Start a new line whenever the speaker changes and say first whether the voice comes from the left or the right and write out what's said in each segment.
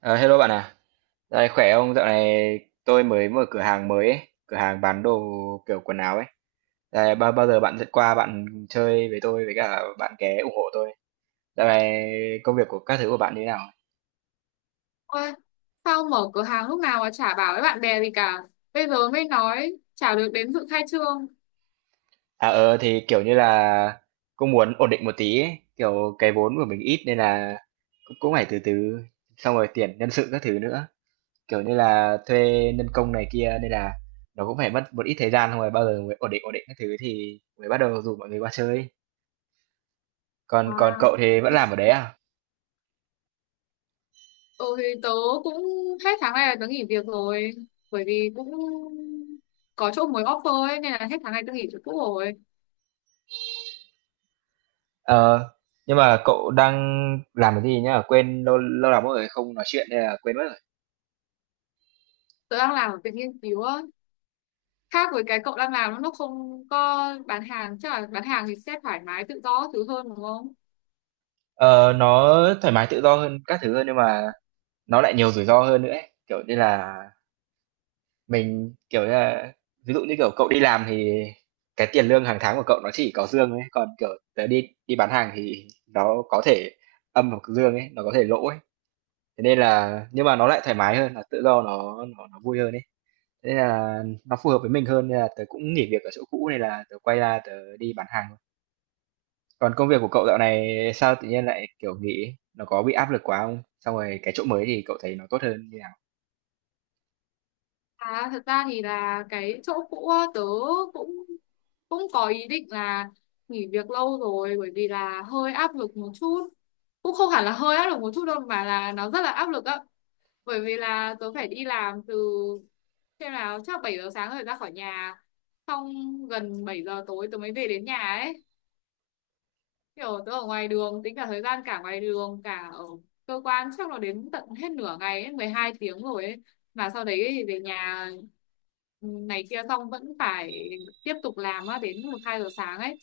right: Ờ, hello bạn à, dạo này khỏe không? Dạo này tôi mới mở cửa hàng mới ấy, cửa hàng bán đồ kiểu quần áo ấy. Dạo này bao bao giờ bạn sẽ qua bạn chơi với tôi với cả bạn ké ủng hộ tôi. Dạo này công việc của các thứ của bạn như thế nào?
left: Ôi, sao mở cửa hàng lúc nào mà chả bảo với bạn bè gì cả. Bây giờ mới nói chả được đến dự khai trương.
right: Thì kiểu như là cũng muốn ổn định một tí ấy, kiểu cái vốn của mình ít nên là cũng cũng phải từ từ xong rồi tuyển nhân sự các thứ nữa. Kiểu như là thuê nhân công này kia nên là nó cũng phải mất một ít thời gian xong rồi bao giờ mới ổn định các thứ thì mới bắt đầu rủ mọi người qua chơi. Còn
left: À,
right: còn cậu thì vẫn
left: thì,
right: làm ở đấy à?
left: ừ, thì tớ cũng hết tháng này là tớ nghỉ việc rồi. Bởi vì cũng có chỗ mới offer ấy, nên là hết tháng này tớ nghỉ chỗ cũ rồi.
right: Ờ, nhưng mà cậu đang làm cái gì nhá? Quên lâu lâu lắm rồi không nói chuyện nên là quên mất rồi.
left: Tớ đang làm ở viện nghiên cứu á. Khác với cái cậu đang làm, nó không có bán hàng. Chắc là bán hàng thì sẽ thoải mái tự do các thứ hơn đúng không?
right: Ờ, nó thoải mái tự do hơn các thứ hơn nhưng mà nó lại nhiều rủi ro hơn nữa ấy. Kiểu như là mình kiểu như là ví dụ như kiểu cậu đi làm thì cái tiền lương hàng tháng của cậu nó chỉ có dương ấy, còn kiểu tớ đi đi bán hàng thì nó có thể âm hoặc dương ấy, nó có thể lỗ ấy. Thế nên là nhưng mà nó lại thoải mái hơn, là tự do nó vui hơn ấy. Thế là nó phù hợp với mình hơn nên là tớ cũng nghỉ việc ở chỗ cũ này là tớ quay ra tớ đi bán hàng thôi. Còn công việc của cậu dạo này sao tự nhiên lại kiểu nghỉ? Nó có bị áp lực quá không? Xong rồi cái chỗ mới thì cậu thấy nó tốt hơn như nào?
left: À, thật ra thì là cái chỗ cũ á, tớ cũng cũng có ý định là nghỉ việc lâu rồi, bởi vì là hơi áp lực một chút. Cũng không hẳn là hơi áp lực một chút đâu mà là nó rất là áp lực á, bởi vì là tớ phải đi làm từ, xem nào, chắc 7 giờ sáng rồi ra khỏi nhà, xong gần 7 giờ tối tớ mới về đến nhà ấy. Kiểu tớ ở ngoài đường, tính cả thời gian cả ngoài đường cả ở cơ quan, chắc là đến tận hết nửa ngày ấy, 12 tiếng rồi ấy. Mà sau đấy thì về nhà, ừ, này kia xong vẫn phải tiếp tục làm á đến 1 2 giờ sáng ấy.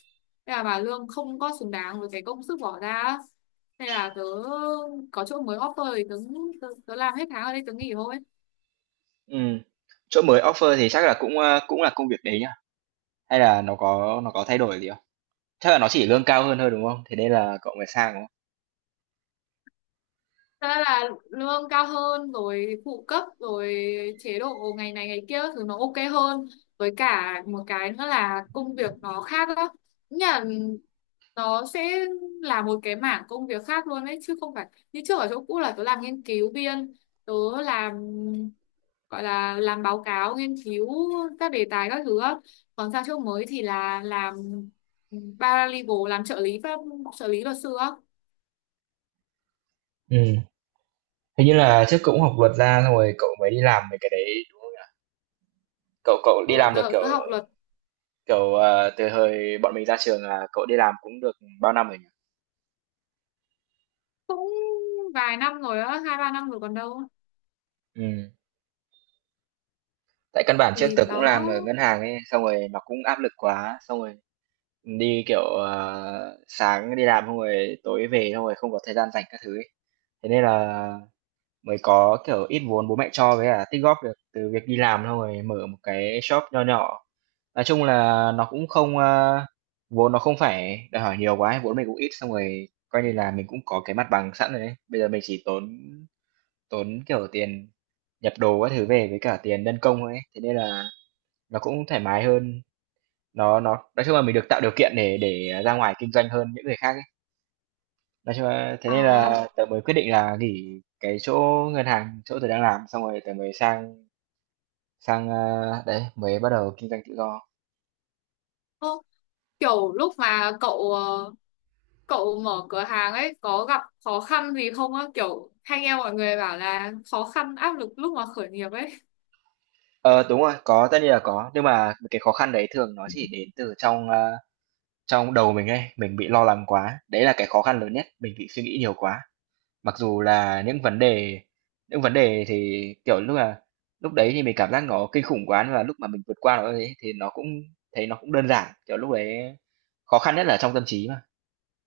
left: Thế là bà lương không có xứng đáng với cái công sức bỏ ra á. Thế là tớ có chỗ mới offer thì tớ làm hết tháng ở đây tớ nghỉ thôi.
right: Ừ. Chỗ mới offer thì chắc là cũng cũng là công việc đấy nhá. Hay là nó có thay đổi gì không? Chắc là nó chỉ lương cao hơn thôi đúng không? Thế nên là cậu mới sang đúng không?
left: Thật là lương cao hơn rồi phụ cấp rồi chế độ ngày này ngày kia các thứ nó ok hơn, với cả một cái nữa là công việc nó khác đó. Nghĩa là nó sẽ là một cái mảng công việc khác luôn đấy, chứ không phải như trước ở chỗ cũ là tớ làm nghiên cứu viên, tớ làm, gọi là làm báo cáo nghiên cứu các đề tài các thứ á. Còn sang chỗ mới thì là làm paralegal, làm trợ lý pháp, trợ lý luật sư á.
right: Ừ. Hình như là trước cậu cũng học luật ra xong rồi cậu mới đi làm về cái đấy đúng không nhỉ? Cậu cậu đi
left: Ừ,
right: làm được
left: tớ,
right: kiểu
left: tớ học luật
right: kiểu ờ, từ hồi bọn mình ra trường là cậu đi làm cũng được bao năm rồi nhỉ?
left: cũng vài năm rồi á, 2 3 năm rồi còn đâu.
right: Ừm, tại căn bản trước
left: Thì
right: tớ cũng làm
left: đó.
right: ở ngân hàng ấy, xong rồi nó cũng áp lực quá, xong rồi đi, kiểu, sáng đi làm xong rồi tối về xong rồi không có thời gian rảnh các thứ ấy. Thế nên là mới có, kiểu, ít vốn bố mẹ cho với cả tích góp được từ việc đi làm xong rồi mở một cái shop nho nhỏ. Nói chung là nó cũng không, vốn nó không phải đòi hỏi nhiều quá ấy, vốn mình cũng ít xong rồi coi như là mình cũng có cái mặt bằng sẵn rồi ấy. Bây giờ mình chỉ tốn tốn, kiểu, tiền nhập đồ các thứ về với cả tiền nhân công thôi ấy, thế nên là nó cũng thoải mái hơn. Nó nói chung là mình được tạo điều kiện để ra ngoài kinh doanh hơn những người khác ấy. Nói chung là thế nên
left: À,
right: là tớ mới quyết định là nghỉ cái chỗ ngân hàng, chỗ tớ đang làm, xong rồi tớ mới sang sang, đấy, mới bắt đầu kinh doanh tự do.
left: ô, kiểu lúc mà cậu mở cửa hàng ấy có gặp khó khăn gì không á, kiểu hay nghe mọi người bảo là khó khăn áp lực lúc mà khởi nghiệp ấy.
right: Ờ, đúng rồi, có, tất nhiên là có, nhưng mà cái khó khăn đấy thường nó chỉ đến từ trong đầu mình ấy, mình bị lo lắng quá, đấy là cái khó khăn lớn nhất, mình bị suy nghĩ nhiều quá. Mặc dù là những vấn đề thì, kiểu, lúc đấy thì mình cảm giác nó kinh khủng quá, nhưng mà lúc mà mình vượt qua nó ấy thì nó cũng thấy nó cũng đơn giản, kiểu, lúc đấy khó khăn nhất là trong tâm trí mà.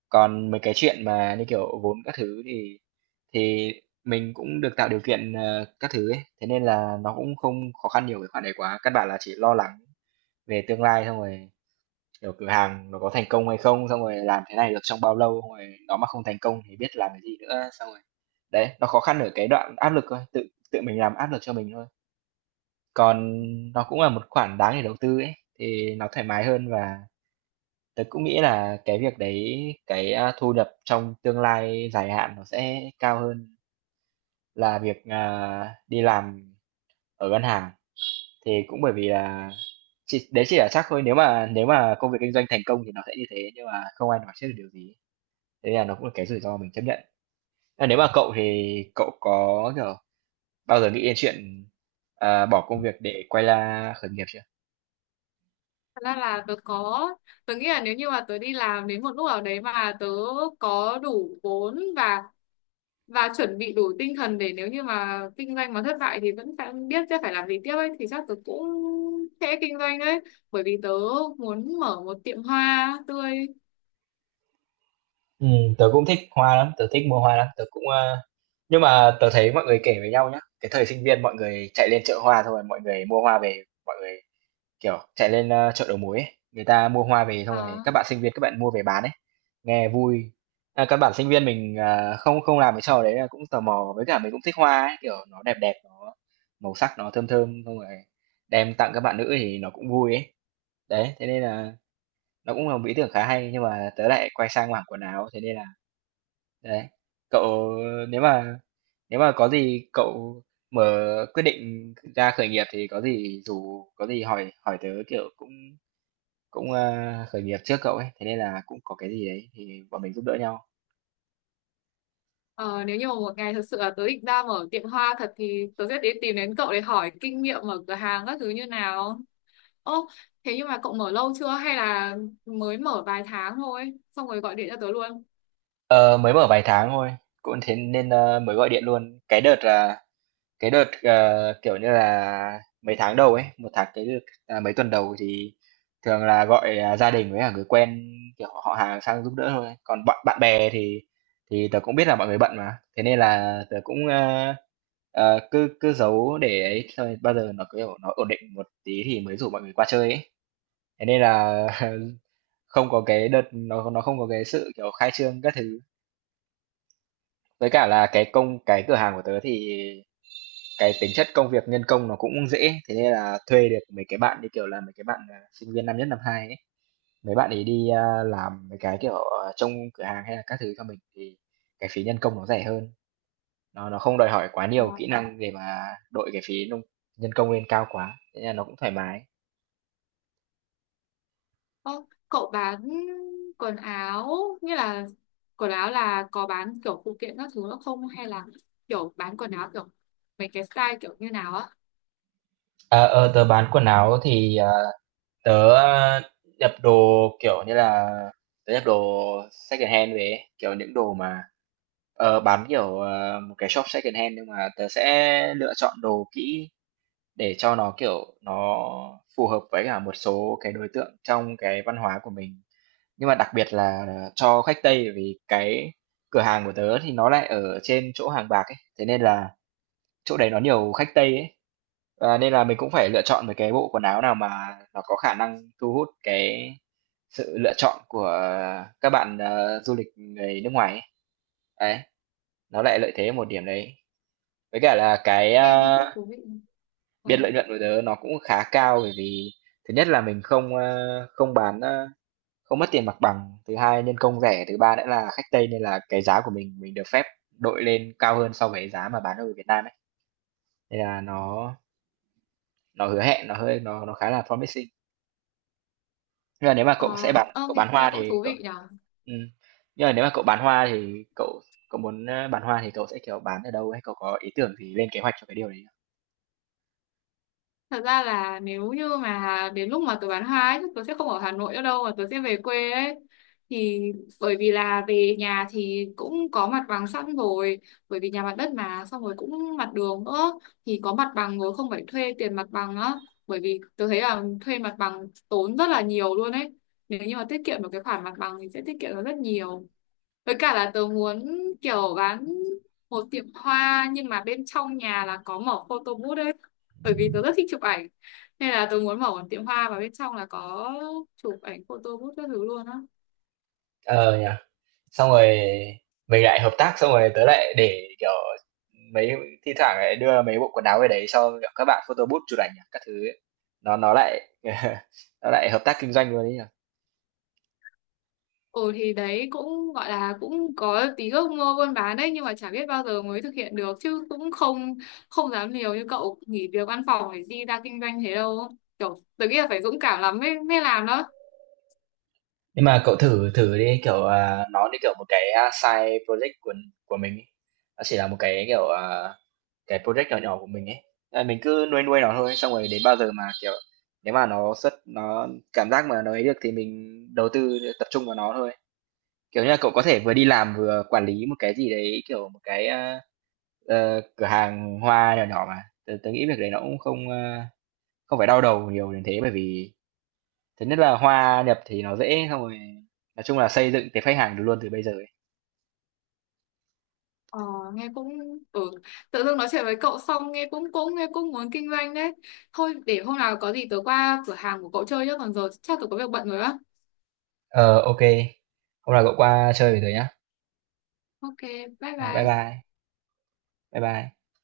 right: Còn mấy cái chuyện mà như kiểu vốn các thứ thì thì mình cũng được tạo điều kiện, các thứ ấy, thế nên là nó cũng không khó khăn nhiều về khoản đấy quá, căn bản là chỉ lo lắng về tương lai xong rồi. Kiểu cửa hàng nó có thành công hay không, xong rồi làm thế này được trong bao lâu, xong rồi nó mà không thành công thì biết làm cái gì nữa, xong rồi đấy, nó khó khăn ở cái đoạn áp lực thôi, tự tự mình làm áp lực cho mình thôi. Còn nó cũng là một khoản đáng để đầu tư ấy, thì nó thoải mái hơn và tớ cũng nghĩ là cái việc đấy, cái thu nhập trong tương lai dài hạn nó sẽ cao hơn là việc đi làm ở ngân hàng. Thì cũng bởi vì là đấy chỉ là chắc thôi nếu mà công việc kinh doanh thành công thì nó sẽ như thế nhưng mà không ai nói trước được điều gì. Thế là nó cũng là cái rủi ro mình chấp nhận. Thế nếu mà cậu thì cậu có, kiểu, bao giờ nghĩ đến chuyện, bỏ công việc để quay ra khởi nghiệp chưa?
left: Thật ra là tớ có, tớ nghĩ là nếu như mà tớ đi làm đến một lúc nào đấy mà tớ có đủ vốn và chuẩn bị đủ tinh thần để nếu như mà kinh doanh mà thất bại thì vẫn phải biết sẽ phải làm gì tiếp ấy, thì chắc tớ cũng sẽ kinh doanh đấy. Bởi vì tớ muốn mở một tiệm hoa tươi.
right: Tớ cũng thích hoa lắm, tớ thích mua hoa lắm, tớ cũng, a nhưng mà tớ thấy mọi người kể với nhau nhá, cái thời sinh viên mọi người chạy lên chợ hoa thôi mọi người mua hoa về, mọi người, kiểu, chạy lên, chợ đầu mối ấy, người ta mua hoa về xong rồi
left: À,
right: các bạn sinh viên các bạn mua về bán ấy, nghe vui. Các bạn sinh viên mình, không không làm cái trò đấy là cũng tò mò, với cả mình cũng thích hoa ấy, kiểu, nó đẹp đẹp, nó màu sắc nó thơm thơm, xong rồi đem tặng các bạn nữ thì nó cũng vui ấy. Đấy, thế nên là nó cũng là một ý tưởng khá hay, nhưng mà tớ lại quay sang mảng quần áo, thế nên là đấy. Cậu nếu mà có gì cậu mở quyết định ra khởi nghiệp thì có gì dù có gì hỏi hỏi tớ, kiểu, cũng cũng, a, khởi nghiệp trước cậu ấy, thế nên là cũng có cái gì đấy thì bọn mình giúp đỡ nhau.
left: ờ, nếu như mà một ngày thật sự là tớ định ra mở tiệm hoa thật thì tớ sẽ đến, tìm đến cậu để hỏi kinh nghiệm mở cửa hàng các thứ như nào. Ô, thế nhưng mà cậu mở lâu chưa hay là mới mở vài tháng thôi xong rồi gọi điện cho tớ luôn?
right: Ờ, mới mở vài tháng thôi, cũng thế nên, mới gọi điện luôn. Cái đợt, kiểu như là, mấy tháng đầu ấy, một tháng cái đợt à, mấy tuần đầu thì thường là gọi, gia đình với cả người quen, kiểu, họ hàng sang giúp đỡ thôi. Còn bạn bạn bè thì tớ cũng biết là mọi người bận mà, thế nên là tớ cũng, cứ cứ giấu để ấy, thôi. Bao giờ nó, kiểu, nó ổn định một tí thì mới rủ mọi người qua chơi ấy. Thế nên là không có cái đợt nó không có cái sự, kiểu, khai trương các thứ. Với cả là cái cửa hàng của tớ thì cái tính chất công việc nhân công nó cũng dễ, thế nên là thuê được mấy cái bạn, như kiểu là, mấy cái bạn, sinh viên năm nhất, năm hai ấy, mấy bạn ấy đi, làm mấy cái, kiểu, trông cửa hàng hay là các thứ cho mình thì cái phí nhân công nó rẻ hơn, nó không đòi hỏi quá nhiều kỹ năng để mà đội cái phí nhân công lên cao quá, thế nên là nó cũng thoải mái.
left: Ơ, cậu bán quần áo, như là quần áo là có bán kiểu phụ kiện các thứ nữa không hay là kiểu bán quần áo kiểu mấy cái style kiểu như nào á?
right: Ờ, ờ, tớ bán quần áo thì, tớ nhập đồ kiểu như là tớ nhập đồ second hand về ấy, kiểu những đồ mà bán kiểu một cái shop second hand nhưng mà tớ sẽ lựa chọn đồ kỹ để cho nó kiểu nó phù hợp với cả một số cái đối tượng trong cái văn hóa của mình nhưng mà đặc biệt là cho khách Tây vì cái cửa hàng của tớ thì nó lại ở trên chỗ Hàng Bạc ấy, thế nên là chỗ đấy nó nhiều khách Tây ấy, nên là mình cũng phải lựa chọn một cái bộ quần áo nào mà nó có khả năng thu hút cái sự lựa chọn của các bạn, du lịch người nước ngoài ấy. Đấy, nó lại lợi thế ở một điểm đấy. Với cả là cái,
left: Nghe nghe cũng thú vị. ờ
right: biên lợi nhuận của tớ nó cũng khá cao bởi vì thứ nhất là mình không, không bán, không mất tiền mặt bằng, thứ hai nhân công rẻ, thứ ba nữa là khách Tây nên là cái giá của mình được phép đội lên cao hơn so với giá mà bán ở Việt Nam ấy, nên là nó hứa hẹn, nó hơi nó khá là promising. Nhưng mà nếu mà
left: ờ
right: cậu
left: nghe
right: bán
left: nghe
right: hoa
left: cũng
right: thì
left: thú
right: cậu
left: vị nhỉ.
right: ừm, nhưng mà nếu mà cậu bán hoa thì cậu cậu muốn, bán hoa thì cậu sẽ, kiểu, bán ở đâu ấy? Cậu có ý tưởng gì lên kế hoạch cho cái điều đấy không?
left: Thật ra là nếu như mà đến lúc mà tớ bán hoa ấy, chắc tớ sẽ không ở Hà Nội nữa đâu mà tớ sẽ về quê ấy. Thì bởi vì là về nhà thì cũng có mặt bằng sẵn rồi, bởi vì nhà mặt đất mà, xong rồi cũng mặt đường nữa, thì có mặt bằng rồi, không phải thuê tiền mặt bằng á. Bởi vì tớ thấy là thuê mặt bằng tốn rất là nhiều luôn ấy. Nếu như mà tiết kiệm được cái khoản mặt bằng thì sẽ tiết kiệm được rất nhiều. Với cả là tớ muốn kiểu bán một tiệm hoa nhưng mà bên trong nhà là có mở photo booth ấy. Bởi vì tớ rất thích chụp ảnh. Nên là tớ muốn mở một tiệm hoa và bên trong là có chụp ảnh photo booth các thứ luôn á.
right: Ờ nhỉ. Xong rồi mình lại hợp tác xong rồi tớ lại để, kiểu, mấy thi thoảng lại đưa mấy bộ quần áo về đấy cho, kiểu, các bạn photo booth chụp ảnh các thứ ấy. Nó lại nó lại hợp tác kinh doanh luôn đấy nhỉ?
left: Ồ thì đấy cũng gọi là cũng có tí ước mơ buôn bán đấy, nhưng mà chả biết bao giờ mới thực hiện được, chứ cũng không không dám liều như cậu nghỉ việc văn phòng để đi ra kinh doanh thế đâu. Kiểu tớ nghĩ là phải dũng cảm lắm mới mới làm đó.
right: Nhưng mà cậu thử thử đi kiểu nó như kiểu một cái side project của mình ý. Nó chỉ là một cái kiểu cái project nhỏ nhỏ của mình ấy. Mình cứ nuôi nuôi nó thôi xong rồi đến bao giờ mà kiểu nếu mà nó cảm giác mà nó ấy được thì mình đầu tư tập trung vào nó thôi. Kiểu như là cậu có thể vừa đi làm vừa quản lý một cái gì đấy kiểu một cái cửa hàng hoa nhỏ nhỏ mà. Tớ nghĩ việc đấy nó cũng không không phải đau đầu nhiều đến thế bởi vì thứ nhất là hòa nhập thì nó dễ xong rồi nói chung là xây dựng cái khách hàng được luôn từ bây giờ ấy.
left: Ờ, nghe cũng ừ. Tự dưng nói chuyện với cậu xong nghe cũng cũng nghe cũng muốn kinh doanh đấy. Thôi để hôm nào có gì tớ qua cửa hàng của cậu chơi nhá, còn giờ chắc tớ có việc bận rồi á.
right: Ờ, ok. Hôm nào cậu qua chơi với tớ nhá.
left: Ok, bye
right: Bye
left: bye.
right: bye. Bye bye.